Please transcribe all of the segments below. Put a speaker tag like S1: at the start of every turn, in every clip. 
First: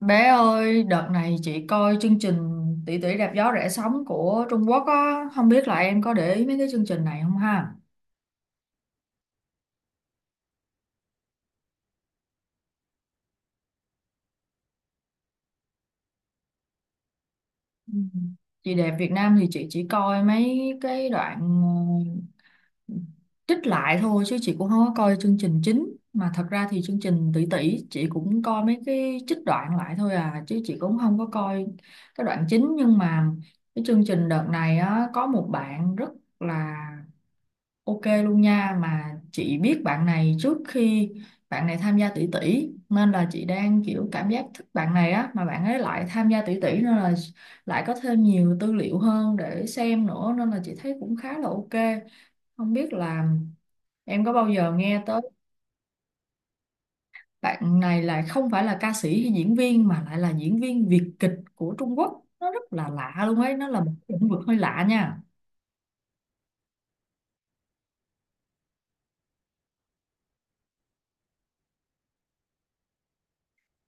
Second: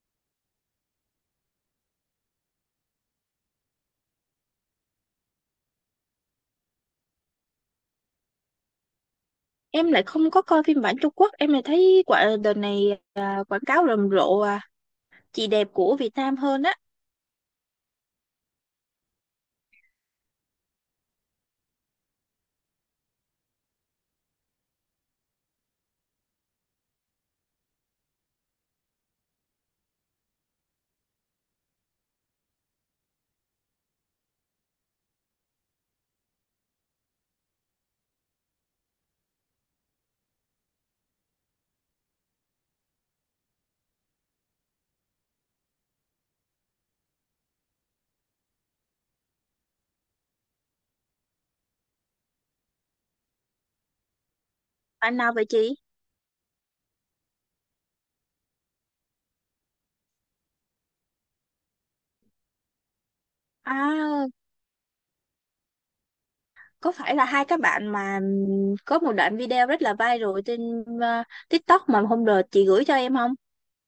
S1: Bé ơi, đợt này chị coi chương trình Tỷ tỷ đạp gió rẽ sóng của Trung Quốc á, không biết là em có để ý mấy cái chương trình này không ha?
S2: Em lại không có coi phim bản Trung Quốc, em lại thấy quả đợt này quảng cáo rầm rộ chị đẹp của Việt Nam hơn á.
S1: Ừ. Chị đẹp Việt Nam thì chị chỉ coi mấy cái đoạn ờ, trích lại thôi chứ chị cũng không có coi chương trình chính. Mà thật ra thì chương trình Tỷ tỷ chị cũng coi mấy cái trích đoạn lại thôi à, chứ chị cũng không có coi cái đoạn chính, nhưng mà cái chương trình đợt này á có một bạn rất là ok luôn nha, mà chị biết bạn này trước khi bạn này tham gia tỷ tỷ, nên là chị đang kiểu cảm giác thích bạn này á, mà bạn ấy lại tham gia tỷ tỷ, nên là lại có thêm nhiều tư liệu hơn để xem nữa, nên là chị thấy cũng khá là ok. Không biết là em có bao giờ nghe
S2: Bạn
S1: tới
S2: nào vậy chị?
S1: bạn này, là không phải là ca sĩ hay diễn viên mà lại là diễn viên Việt kịch của Trung Quốc. Nó rất là lạ luôn ấy, nó là một
S2: À,
S1: lĩnh vực hơi lạ nha.
S2: có phải là hai các bạn mà có một đoạn video rất là viral trên TikTok mà hôm đợt chị gửi cho em không?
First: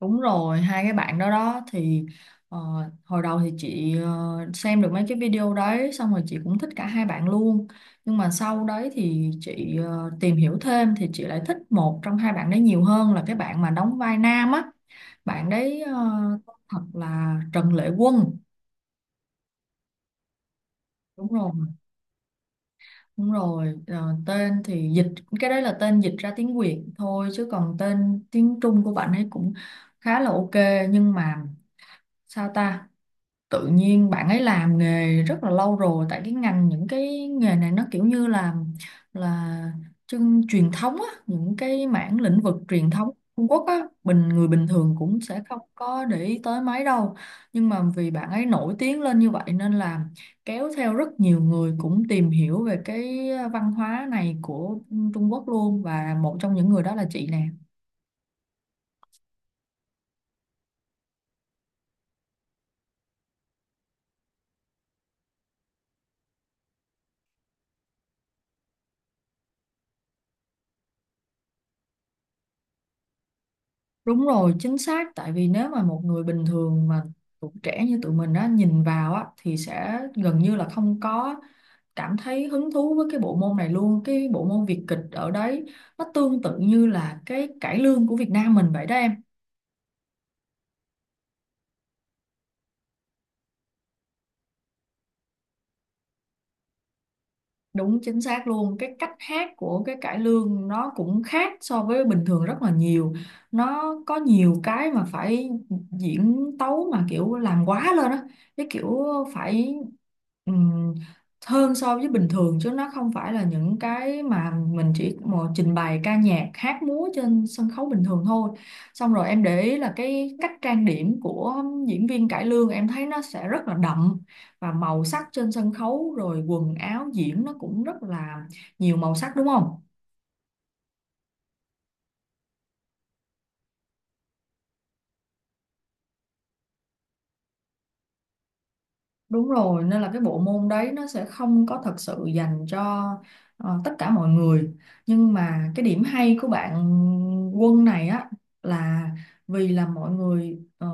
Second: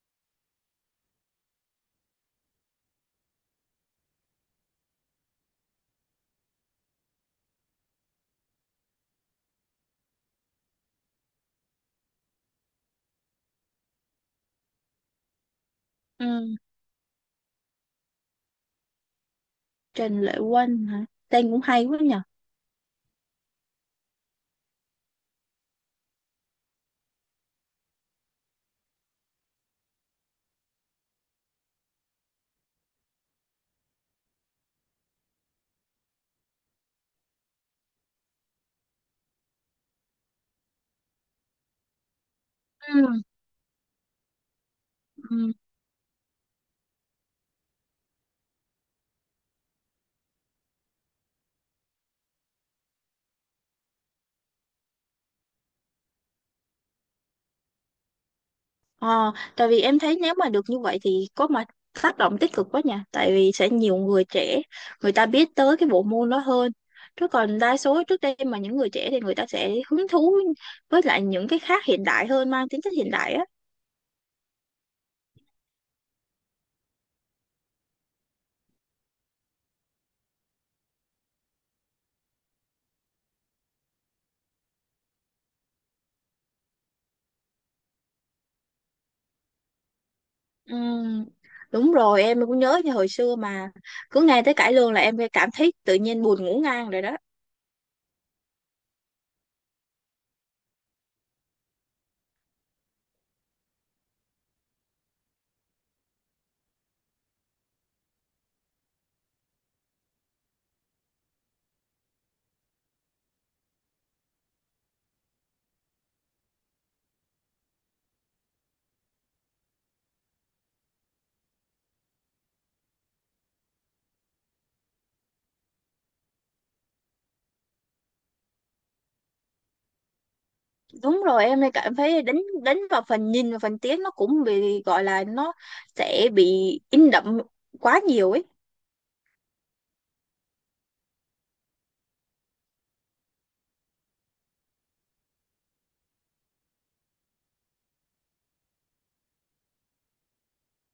S1: Đúng rồi, hai cái bạn đó đó thì ờ, hồi đầu thì chị xem được mấy cái video đấy, xong rồi chị cũng thích cả hai bạn luôn. Nhưng mà sau đấy thì chị tìm hiểu thêm thì chị lại thích một trong hai bạn đấy nhiều hơn, là cái bạn mà đóng vai nam á. Bạn đấy
S2: Ừ,
S1: thật là Trần Lệ Quân.
S2: Trần Lệ Quân hả?
S1: Đúng rồi,
S2: Tên cũng hay quá nhỉ.
S1: đúng rồi. Ờ, Tên thì dịch cái đấy là tên dịch ra tiếng Việt thôi, chứ còn tên tiếng Trung của bạn ấy cũng khá là ok, nhưng mà sao ta, tự nhiên bạn ấy làm nghề rất là lâu rồi, tại cái ngành những cái nghề này nó kiểu như là là chân truyền thống á, những cái mảng lĩnh vực truyền
S2: Ừ,
S1: thống Trung Quốc á, bình người bình thường cũng sẽ
S2: ừ.
S1: không có để ý tới mấy đâu, nhưng mà vì bạn ấy nổi tiếng lên như vậy nên là kéo theo rất nhiều người cũng tìm hiểu về cái văn hóa này của Trung Quốc luôn, và một trong những người đó là chị nè.
S2: Ờ, tại vì em thấy nếu mà được như vậy thì có mà tác động tích cực quá nha, tại vì sẽ nhiều người trẻ người ta biết tới cái bộ môn đó hơn, chứ còn đa số trước đây mà những người trẻ thì người ta sẽ hứng thú với lại những cái khác hiện đại hơn, mang tính chất hiện đại á.
S1: Đúng rồi, chính xác. Tại vì nếu mà một người bình thường mà tụi trẻ như tụi mình á, nhìn vào á, thì sẽ gần như là không có cảm thấy hứng thú với cái bộ môn này luôn. Cái bộ môn Việt kịch ở đấy nó tương tự như là cái cải lương của Việt Nam mình vậy đó em.
S2: Ừm, đúng rồi, em cũng nhớ như hồi xưa mà cứ nghe tới cải lương là em phải cảm thấy tự nhiên buồn ngủ ngang rồi đó.
S1: Đúng chính xác luôn, cái cách hát của cái cải lương nó cũng khác so với bình thường rất là nhiều. Nó có nhiều cái mà phải diễn tấu mà kiểu làm quá lên á, cái kiểu phải ừm, hơn so với bình thường, chứ nó không phải là những cái mà mình chỉ một trình bày ca nhạc hát múa trên sân khấu bình thường thôi. Xong rồi em để ý là cái cách trang điểm của diễn viên cải lương, em thấy nó sẽ rất là đậm, và màu sắc trên sân khấu rồi quần áo diễn nó cũng rất là nhiều màu sắc, đúng không?
S2: Đúng rồi, em lại cảm thấy đánh đánh vào phần nhìn và phần tiếng, nó cũng bị gọi là nó sẽ bị in đậm quá nhiều ấy.
S1: Đúng rồi, nên là cái bộ môn đấy nó sẽ không có thật sự dành cho tất cả mọi người. Nhưng mà cái điểm hay của bạn Quân này á, là vì là mọi người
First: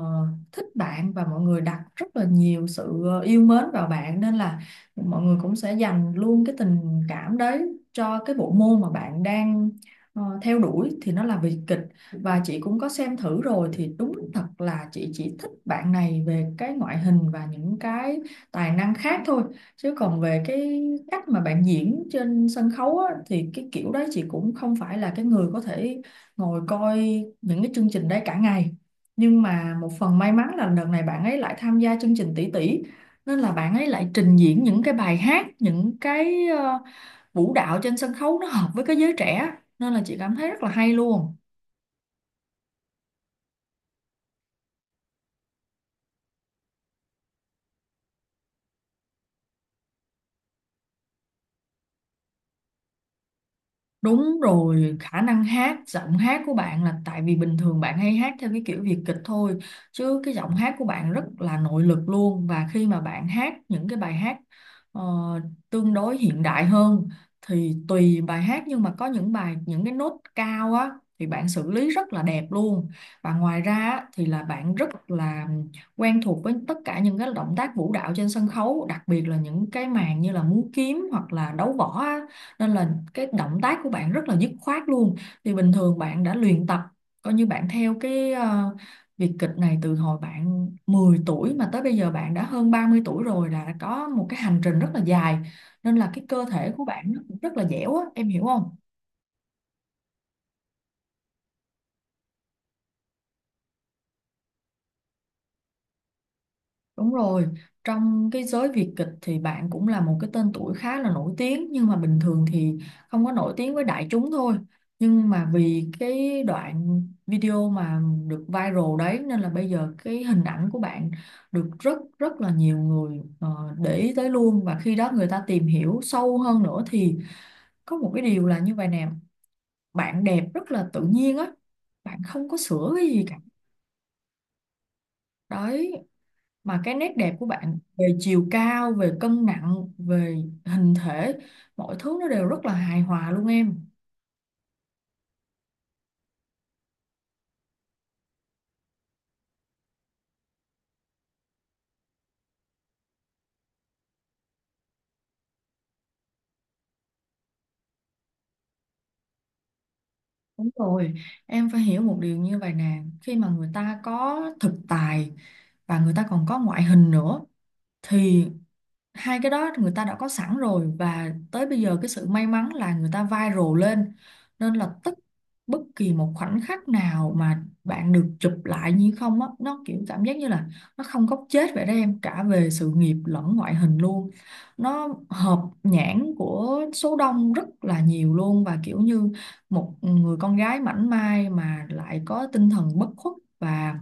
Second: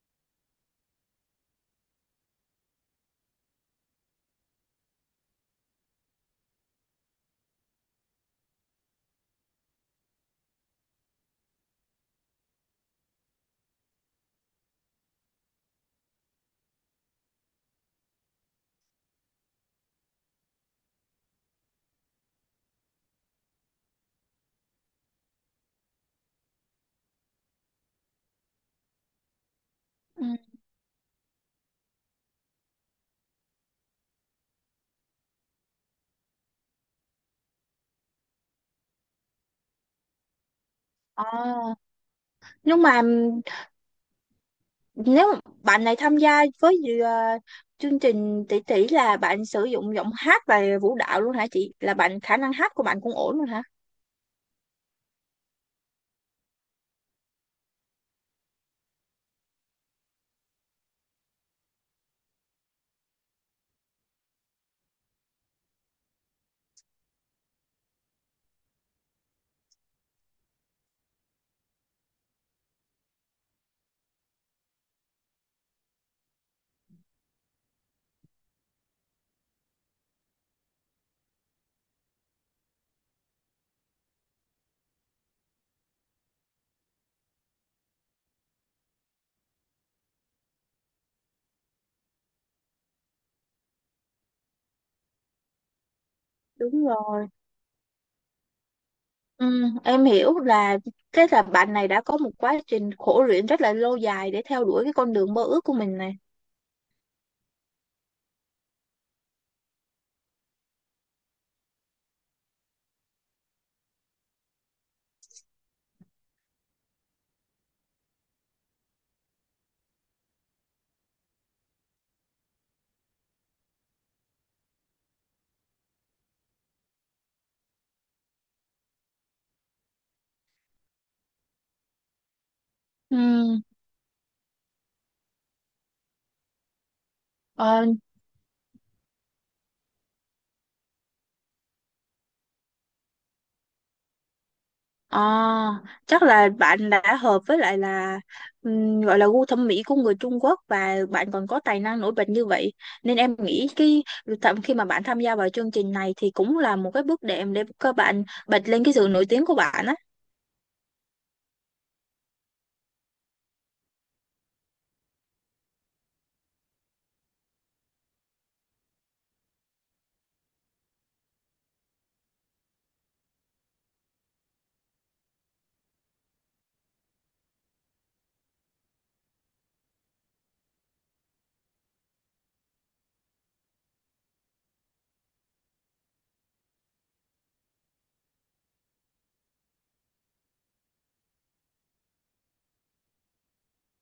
S1: thích bạn, và mọi người đặt rất là nhiều sự yêu mến vào bạn, nên là mọi người cũng sẽ dành luôn cái tình cảm đấy cho cái bộ môn mà bạn đang theo đuổi, thì nó là vì kịch. Và chị cũng có xem thử rồi thì đúng thật là chị chỉ thích bạn này về cái ngoại hình và những cái tài năng khác thôi, chứ còn về cái cách mà bạn diễn trên sân khấu á, thì cái kiểu đấy chị cũng không phải là cái người có thể ngồi coi những cái chương trình đấy cả ngày. Nhưng mà một phần may mắn là đợt này bạn ấy lại tham gia chương trình tỷ tỷ, nên là bạn ấy lại trình diễn những cái bài hát, những cái vũ đạo trên sân khấu nó hợp với cái giới trẻ, nên là chị cảm thấy rất là hay
S2: À,
S1: luôn.
S2: nhưng mà nếu mà bạn này tham gia với chương trình tỷ tỷ là bạn sử dụng giọng hát và vũ đạo luôn hả chị? Là bạn khả năng hát của bạn cũng ổn luôn hả?
S1: Đúng rồi, khả năng hát, giọng hát của bạn là tại vì bình thường bạn hay hát theo cái kiểu Việt kịch thôi, chứ cái giọng hát của bạn rất là nội lực luôn. Và khi mà bạn hát những cái bài hát ờ, tương đối hiện đại hơn, thì tùy bài hát, nhưng mà có những bài những cái nốt cao á, thì bạn xử lý rất là đẹp luôn. Và ngoài ra á, thì là bạn rất là quen thuộc với tất cả những cái động tác vũ đạo trên sân khấu, đặc biệt là những cái màn như là múa kiếm hoặc là đấu võ á, nên là cái động tác của bạn rất là dứt khoát luôn. Thì bình thường bạn đã luyện tập, coi như bạn theo cái việc kịch này từ hồi bạn 10 tuổi, mà tới bây giờ bạn đã hơn 30 tuổi rồi, là có một cái hành trình rất là dài, nên là cái cơ thể của
S2: Đúng
S1: bạn nó
S2: rồi.
S1: cũng rất là dẻo á, em hiểu không?
S2: Ừ, em hiểu là cái là bạn này đã có một quá trình khổ luyện rất là lâu dài để theo đuổi cái con đường mơ ước của mình này.
S1: Đúng rồi, trong cái giới Việt kịch thì bạn cũng là một cái tên tuổi khá là nổi tiếng, nhưng mà bình thường thì không có nổi tiếng với đại chúng thôi. Nhưng mà vì cái đoạn video mà được viral đấy, nên là bây giờ cái hình ảnh của bạn được rất rất là nhiều người để ý tới luôn, và khi đó người ta tìm hiểu sâu hơn nữa, thì có một cái điều là như vậy nè, bạn đẹp rất là tự nhiên á, bạn không có sửa cái
S2: Ừ.
S1: gì cả. Đấy, mà cái nét đẹp của bạn
S2: ờ,
S1: về chiều cao, về cân nặng, về hình thể, mọi thứ nó đều rất là hài hòa luôn em.
S2: Ờ, chắc là bạn đã hợp với lại là gọi là gu thẩm mỹ của người Trung Quốc, và bạn còn có tài năng nổi bật như vậy nên em nghĩ cái thậm khi mà bạn tham gia vào chương trình này thì cũng là một cái bước đệm để các bạn bật lên cái sự nổi tiếng của bạn á.
S1: Đúng rồi, em phải hiểu một điều như vậy nè, khi mà người ta có thực tài và người ta còn có ngoại hình nữa, thì hai cái đó người ta đã có sẵn rồi, và tới bây giờ cái sự may mắn là người ta viral lên, nên là tức bất kỳ một khoảnh khắc nào mà bạn được chụp lại như không á, nó kiểu cảm giác như là nó không góc chết vậy đó em, cả về sự nghiệp lẫn ngoại hình luôn. Nó hợp nhãn của số đông rất là nhiều luôn, và kiểu như một người con gái mảnh mai mà lại có tinh thần bất khuất và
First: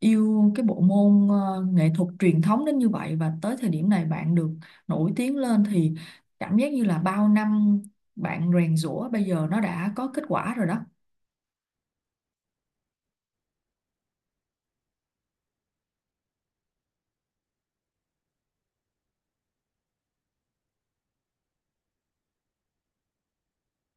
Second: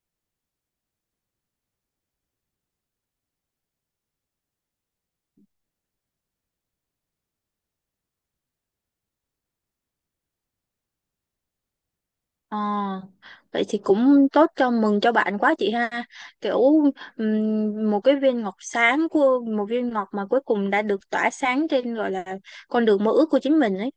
S1: yêu cái bộ môn nghệ thuật truyền thống đến như vậy, và tới thời điểm này bạn được nổi tiếng lên, thì cảm giác như là bao năm bạn rèn giũa, bây giờ nó đã có kết quả rồi đó.
S2: Ờ, vậy thì cũng tốt, cho mừng cho bạn quá chị ha. Kiểu một cái viên ngọc sáng, của một viên ngọc mà cuối cùng đã được tỏa sáng trên gọi là con đường mơ ước của chính mình ấy.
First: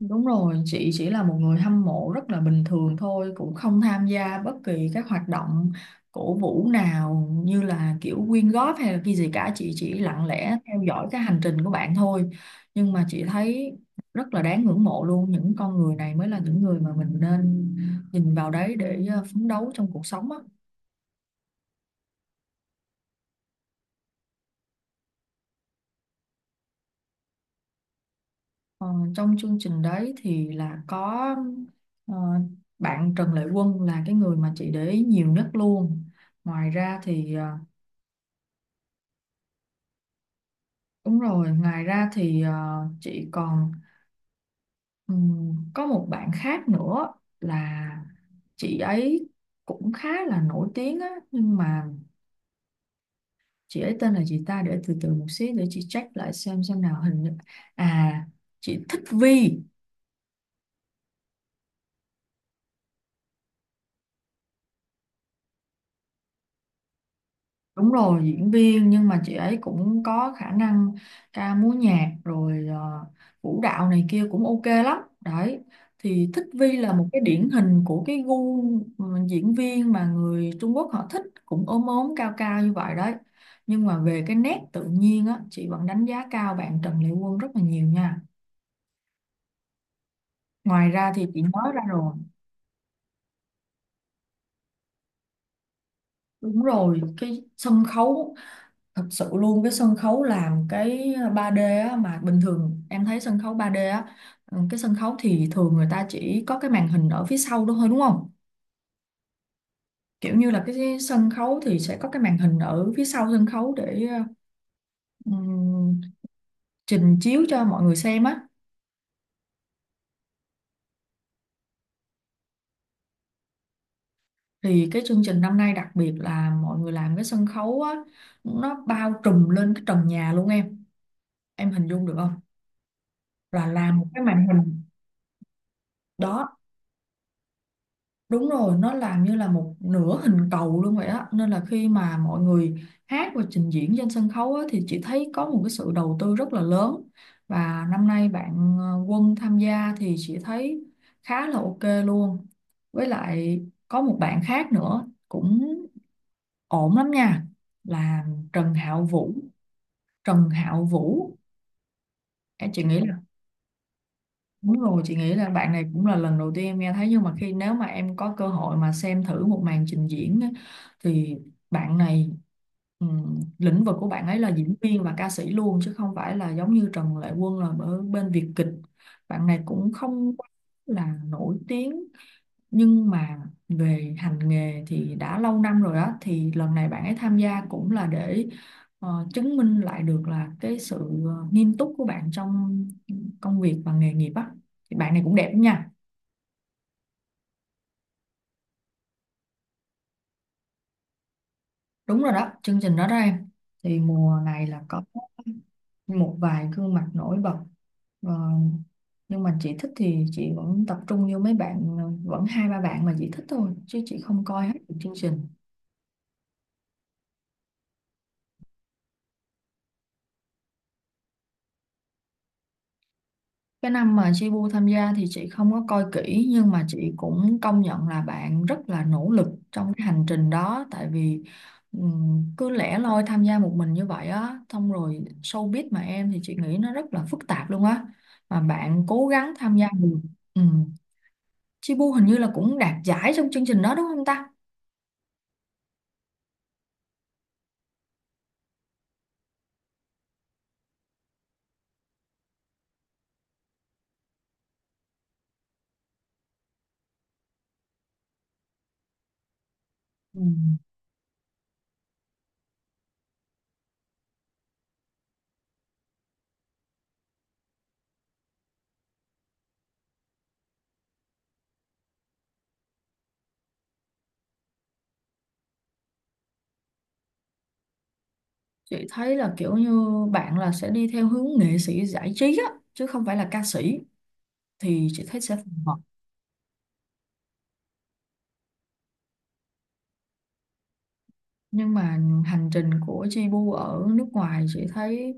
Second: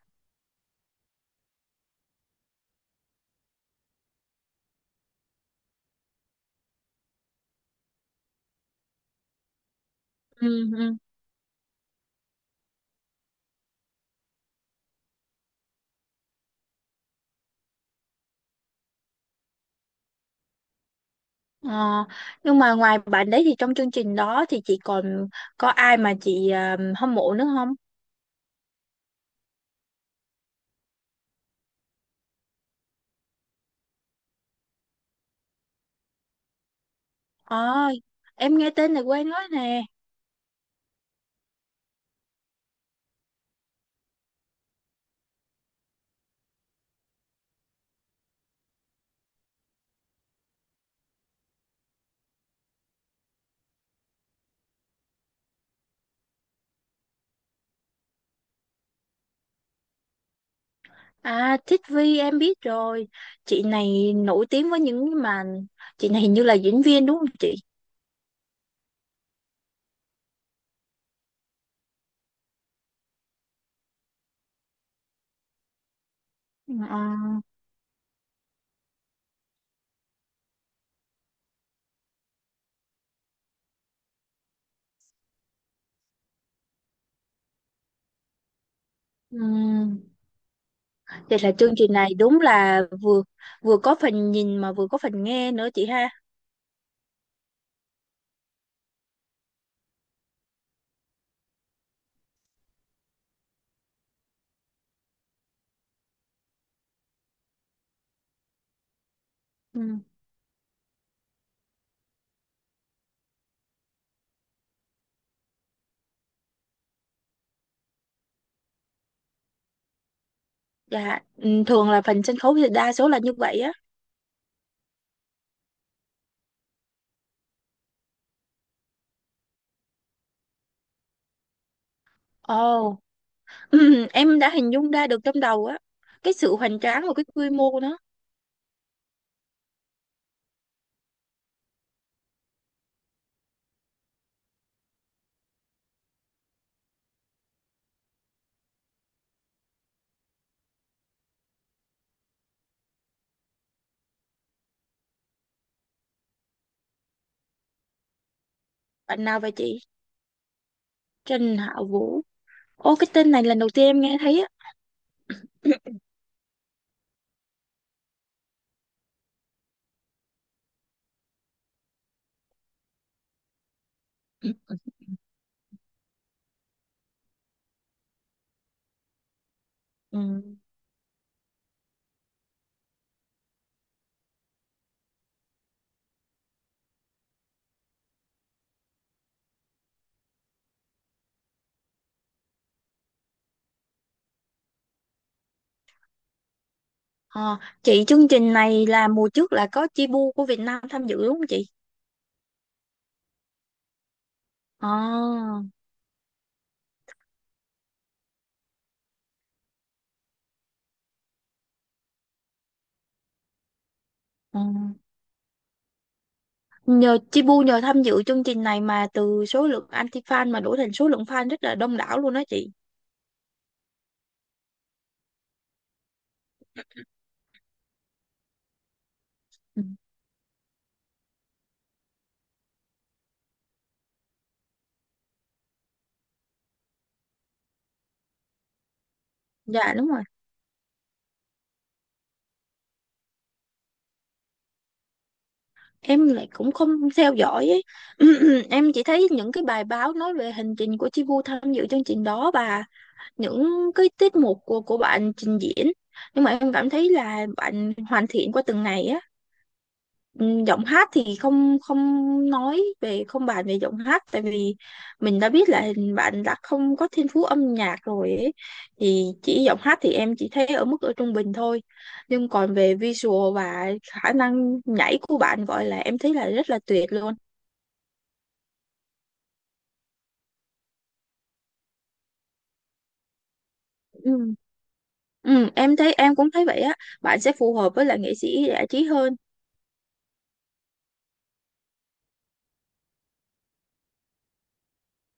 S1: Đúng rồi, chị chỉ là một người hâm mộ rất là bình thường thôi, cũng không tham gia bất kỳ các hoạt động cổ vũ nào, như là kiểu quyên góp hay là cái gì cả, chị chỉ lặng
S2: Ừ,
S1: lẽ theo
S2: ừ.
S1: dõi cái hành trình của bạn thôi. Nhưng mà chị thấy rất là đáng ngưỡng mộ luôn, những con người này mới là những người mà mình nên nhìn vào đấy để phấn đấu trong cuộc sống á.
S2: Ờ, nhưng mà ngoài bạn đấy thì trong chương trình đó thì chị còn có ai mà chị hâm mộ nữa không?
S1: Ờ, trong chương trình đấy thì là có ờ, bạn Trần Lệ Quân là cái người mà chị để ý nhiều nhất luôn. Ngoài ra thì ờ,
S2: Ờ, em nghe tên này quen quá nè.
S1: Đúng rồi, ngoài ra thì chị còn có một bạn khác nữa, là chị ấy cũng khá là nổi tiếng á, nhưng mà chị ấy tên là gì ta, để từ từ một xí để chị check lại xem nào. Hình như, à, chị thích Vi.
S2: À, Thích Vi em biết rồi. Chị này nổi tiếng với những mà chị này hình như là diễn viên đúng không chị?
S1: Đúng rồi, diễn viên, nhưng mà chị ấy cũng có khả năng ca múa nhạc, rồi vũ đạo này kia cũng ok lắm. Đấy, thì Thích Vi là
S2: Ờ,
S1: một cái điển hình của cái gu, diễn viên mà người Trung Quốc họ thích, cũng ốm ốm cao cao như vậy đấy. Nhưng mà về cái nét tự nhiên á, chị vẫn đánh giá cao bạn Trần Lệ Quân rất là nhiều nha.
S2: ừm.
S1: Ngoài ra thì
S2: Vậy
S1: chị
S2: là
S1: nói
S2: chương
S1: ra
S2: trình này
S1: rồi,
S2: đúng là vừa vừa có phần nhìn mà vừa có phần nghe nữa chị ha.
S1: đúng rồi, cái sân khấu thật sự luôn. Cái sân khấu làm cái 3D á, mà bình thường em thấy sân khấu 3D á, cái sân khấu thì thường người ta chỉ có cái màn hình ở phía sau đó thôi đúng không,
S2: Ừ.
S1: kiểu như là cái sân khấu thì sẽ có cái màn hình ở phía sau sân khấu để ừm, trình chiếu cho mọi người xem á.
S2: Dạ, ừ, thường là phần sân khấu thì đa số là như vậy á.
S1: Thì cái chương trình năm nay đặc biệt là mọi người làm cái sân khấu á, nó bao trùm lên cái trần nhà luôn em hình dung được không,
S2: Ồ.
S1: là làm một cái
S2: Em
S1: màn
S2: đã hình
S1: hình
S2: dung ra được trong đầu á, cái sự
S1: đó.
S2: hoành tráng và cái quy mô của nó.
S1: Đúng rồi, nó làm như là một nửa hình cầu luôn vậy á. Nên là khi mà mọi người hát và trình diễn trên sân khấu á, thì chị thấy có một cái sự đầu tư rất là lớn. Và năm nay bạn Quân tham gia thì chị thấy khá là ok luôn. Với lại có một bạn khác nữa cũng ổn lắm nha. Là Trần Hạo
S2: Bạn
S1: Vũ.
S2: nào vậy chị?
S1: Trần Hạo Vũ,
S2: Trình Hạo Vũ?
S1: em chị
S2: Ô,
S1: nghĩ
S2: cái
S1: là
S2: tên này lần đầu tiên em nghe thấy á.
S1: đúng rồi, chị nghĩ là bạn này cũng là lần đầu tiên em nghe thấy, nhưng mà khi nếu mà em có cơ hội mà xem thử một màn trình diễn á, thì bạn này lĩnh vực của bạn ấy là diễn viên và ca sĩ luôn chứ không phải là giống như Trần Lệ Quân là ở bên Việt kịch. Bạn này cũng không quá
S2: Ừm.
S1: là nổi tiếng, nhưng mà về hành nghề thì đã lâu năm rồi á, thì lần này bạn ấy tham gia cũng là để chứng minh lại được là cái sự nghiêm túc của bạn trong công việc và nghề nghiệp á, thì bạn này cũng đẹp lắm nha.
S2: Ờ, chị, chương trình này là mùa trước là có Chibu của Việt Nam tham dự đúng không chị?
S1: Đúng rồi đó, chương trình đó đó em. Thì mùa này là
S2: Ờ,
S1: có một vài gương mặt nổi bật. Ờ, nhưng mà chị thích thì chị vẫn tập trung như mấy bạn, vẫn hai ba bạn mà chị thích thôi, chứ chị không
S2: ờ.
S1: coi hết được chương trình.
S2: Nhờ Chibu nhờ tham dự chương trình này mà từ số lượng anti fan mà đổi thành số lượng fan rất là đông đảo luôn đó chị.
S1: Cái năm mà Jibu tham gia thì chị không có coi kỹ, nhưng mà chị cũng công nhận là bạn rất là nỗ lực
S2: Ừ.
S1: trong cái hành trình đó. Tại vì cứ lẻ loi tham gia một mình như vậy á, xong rồi showbiz mà em, thì chị nghĩ nó rất là phức tạp luôn á, mà bạn cố gắng tham gia
S2: Dạ đúng
S1: được.
S2: rồi,
S1: Um, Jibu hình như là cũng đạt giải trong chương trình đó đúng không ta?
S2: em lại cũng không theo dõi ấy. Em chỉ thấy những cái bài báo nói về hành trình của Chi Vu tham dự chương trình đó và những cái tiết mục của bạn trình diễn, nhưng mà em cảm thấy là bạn hoàn thiện qua từng ngày á. Ừ,
S1: Ừm,
S2: giọng hát thì không, không nói về, không bàn về giọng hát, tại vì mình đã biết là bạn đã không có thiên phú âm nhạc rồi ấy. Thì chỉ giọng hát thì em chỉ thấy ở mức ở trung bình thôi, nhưng còn về visual và khả năng nhảy của bạn gọi là em thấy là rất là tuyệt luôn.
S1: Chị thấy là kiểu như bạn là sẽ đi theo hướng nghệ sĩ giải trí á chứ không phải là ca sĩ,
S2: Ừ.
S1: thì chị thấy sẽ
S2: Ừ,
S1: phù hợp.
S2: em thấy, em cũng thấy vậy á, bạn sẽ phù hợp với là nghệ sĩ giải trí hơn.
S1: Nhưng mà hành trình của Jebu ở nước ngoài chị thấy,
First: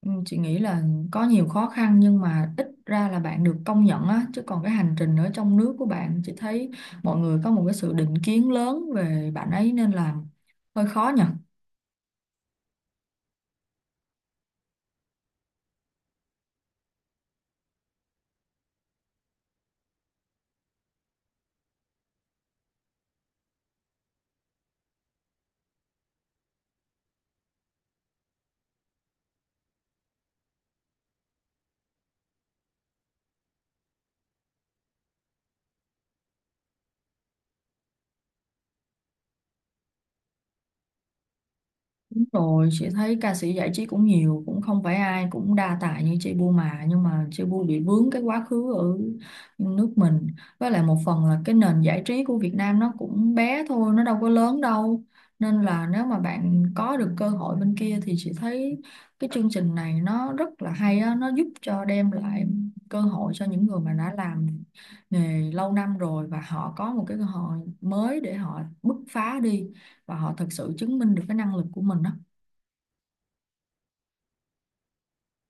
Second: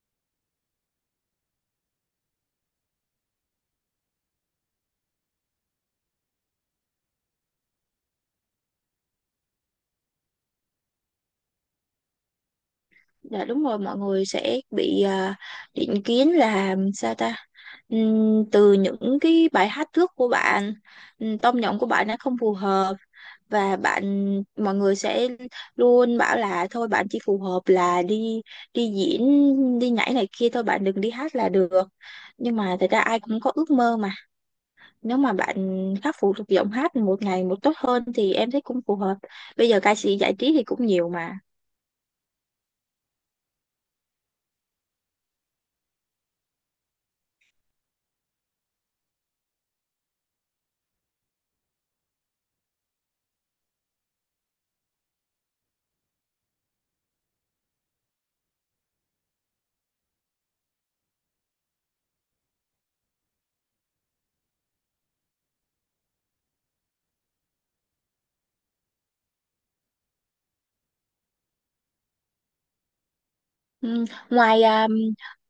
S1: chị nghĩ là có nhiều khó khăn, nhưng mà ít ra là bạn được công nhận á, chứ còn cái hành trình ở trong nước của bạn chị thấy mọi người có một cái sự định kiến lớn về bạn ấy, nên là hơi khó nhỉ.
S2: Dạ đúng rồi, mọi người sẽ bị định kiến là sao ta? Từ những cái bài hát trước của bạn, tông giọng của bạn nó không phù hợp, và bạn, mọi người sẽ luôn bảo là thôi bạn chỉ phù hợp là đi đi diễn, đi nhảy này kia thôi, bạn đừng đi hát là được. Nhưng mà thật ra ai cũng có ước mơ mà. Nếu mà bạn khắc phục được giọng hát một ngày một tốt hơn thì em thấy cũng phù hợp. Bây giờ ca sĩ giải trí thì cũng nhiều mà.
S1: Đúng rồi, chị thấy ca sĩ giải trí cũng nhiều, cũng không phải ai cũng đa tài như chị Bu mà, nhưng mà chị Bu bị vướng cái quá khứ ở nước mình. Với lại một phần là cái nền giải trí của Việt Nam nó cũng bé thôi, nó đâu có lớn đâu. Nên là nếu mà bạn có được cơ hội bên kia thì chị thấy cái chương trình này nó rất là hay á, nó giúp cho đem lại cơ hội cho những người mà đã làm nghề lâu năm rồi, và họ có một cái cơ hội mới để họ bứt phá đi và họ thật sự chứng minh được cái năng lực của mình đó.
S2: Ừ, ngoài à,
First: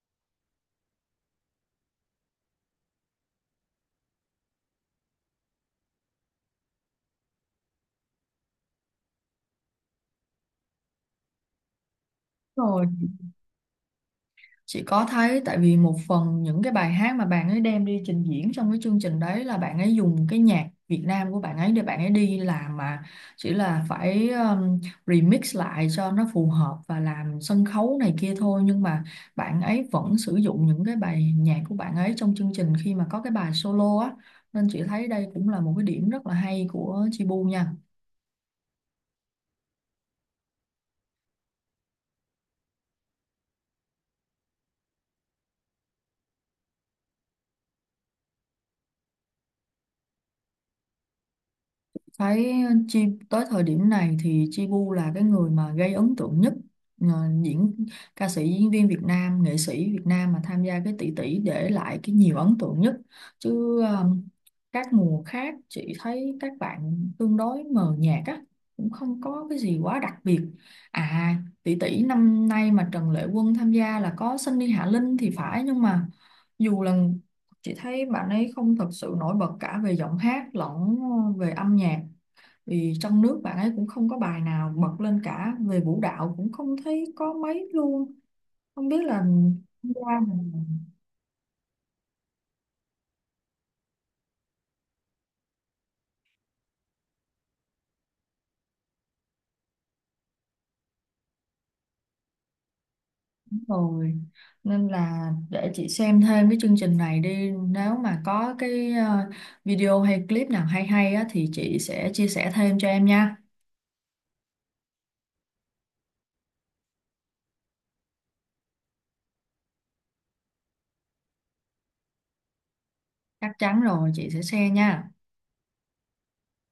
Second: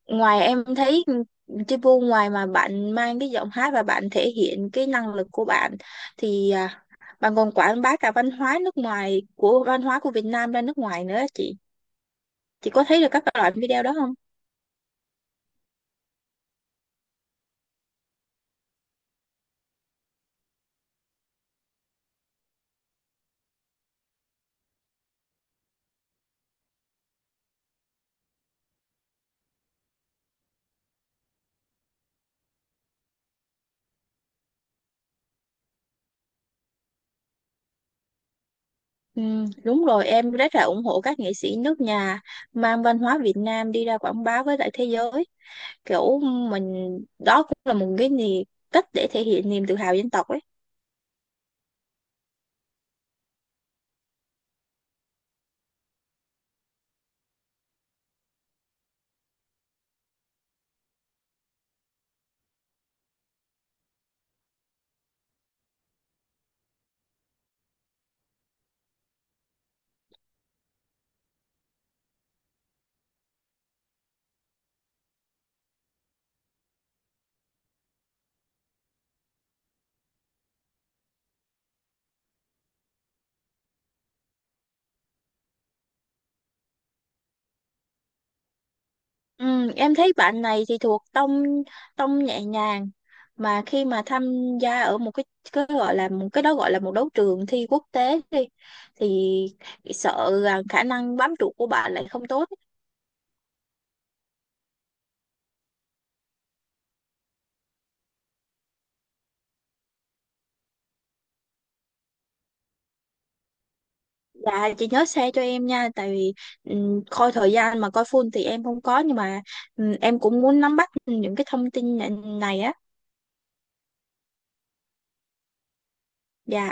S2: ngoài em thấy Chi Vu ngoài mà bạn mang cái giọng hát và bạn thể hiện cái năng lực của bạn thì bạn còn quảng bá cả văn hóa nước ngoài, của văn hóa của Việt Nam ra nước ngoài nữa á chị. Chị có
S1: Rồi,
S2: thấy được các loại video đó không?
S1: chị có thấy, tại vì một phần những cái bài hát mà bạn ấy đem đi trình diễn trong cái chương trình đấy là bạn ấy dùng cái nhạc Việt Nam của bạn ấy để bạn ấy đi làm mà, chỉ là phải remix lại cho nó phù hợp và làm sân khấu này kia thôi, nhưng mà bạn ấy vẫn sử dụng những cái bài nhạc của bạn ấy trong chương trình khi mà có cái bài solo á, nên chị thấy đây cũng là một cái điểm rất là hay của Chibu nha.
S2: Ừ, đúng rồi, em rất là ủng hộ các nghệ sĩ nước nhà mang văn hóa Việt Nam đi ra quảng bá với lại thế giới. Kiểu mình đó cũng là một cái gì, cách để thể hiện niềm tự hào dân tộc ấy.
S1: Thấy Chi tới thời điểm này thì Chi Bu là cái người mà gây ấn tượng nhất, ờ, diễn, ca sĩ diễn viên Việt Nam, nghệ sĩ Việt Nam mà tham gia cái tỷ tỷ để lại cái nhiều ấn tượng nhất, chứ các mùa khác chị thấy các bạn tương đối mờ nhạt á, cũng không có cái gì quá đặc biệt. À, tỷ tỷ năm nay mà Trần Lệ Quân tham gia là có Sunny Hạ Linh thì phải, nhưng mà dù là chị thấy bạn ấy không thật sự nổi bật cả về giọng hát lẫn về âm nhạc, vì trong nước bạn ấy cũng không có bài nào bật lên, cả về vũ đạo cũng không thấy có mấy luôn, không biết là
S2: Ừ, em thấy
S1: ra
S2: bạn
S1: mình
S2: này thì thuộc tông tông nhẹ nhàng, mà khi mà tham gia ở một cái gọi là một cái đó, gọi là một đấu trường thi quốc tế đi, thì sợ rằng khả năng bám trụ của bạn lại không tốt.
S1: rồi. Nên là để chị xem thêm cái chương trình này đi, nếu mà có cái video hay clip nào hay hay á, thì chị sẽ chia sẻ thêm cho em nha,
S2: Và chị nhớ share cho em nha, tại vì coi thời gian mà coi full thì em không có, nhưng mà em cũng muốn nắm bắt những cái thông tin này á.
S1: chắc chắn rồi, chị sẽ share nha.
S2: Dạ.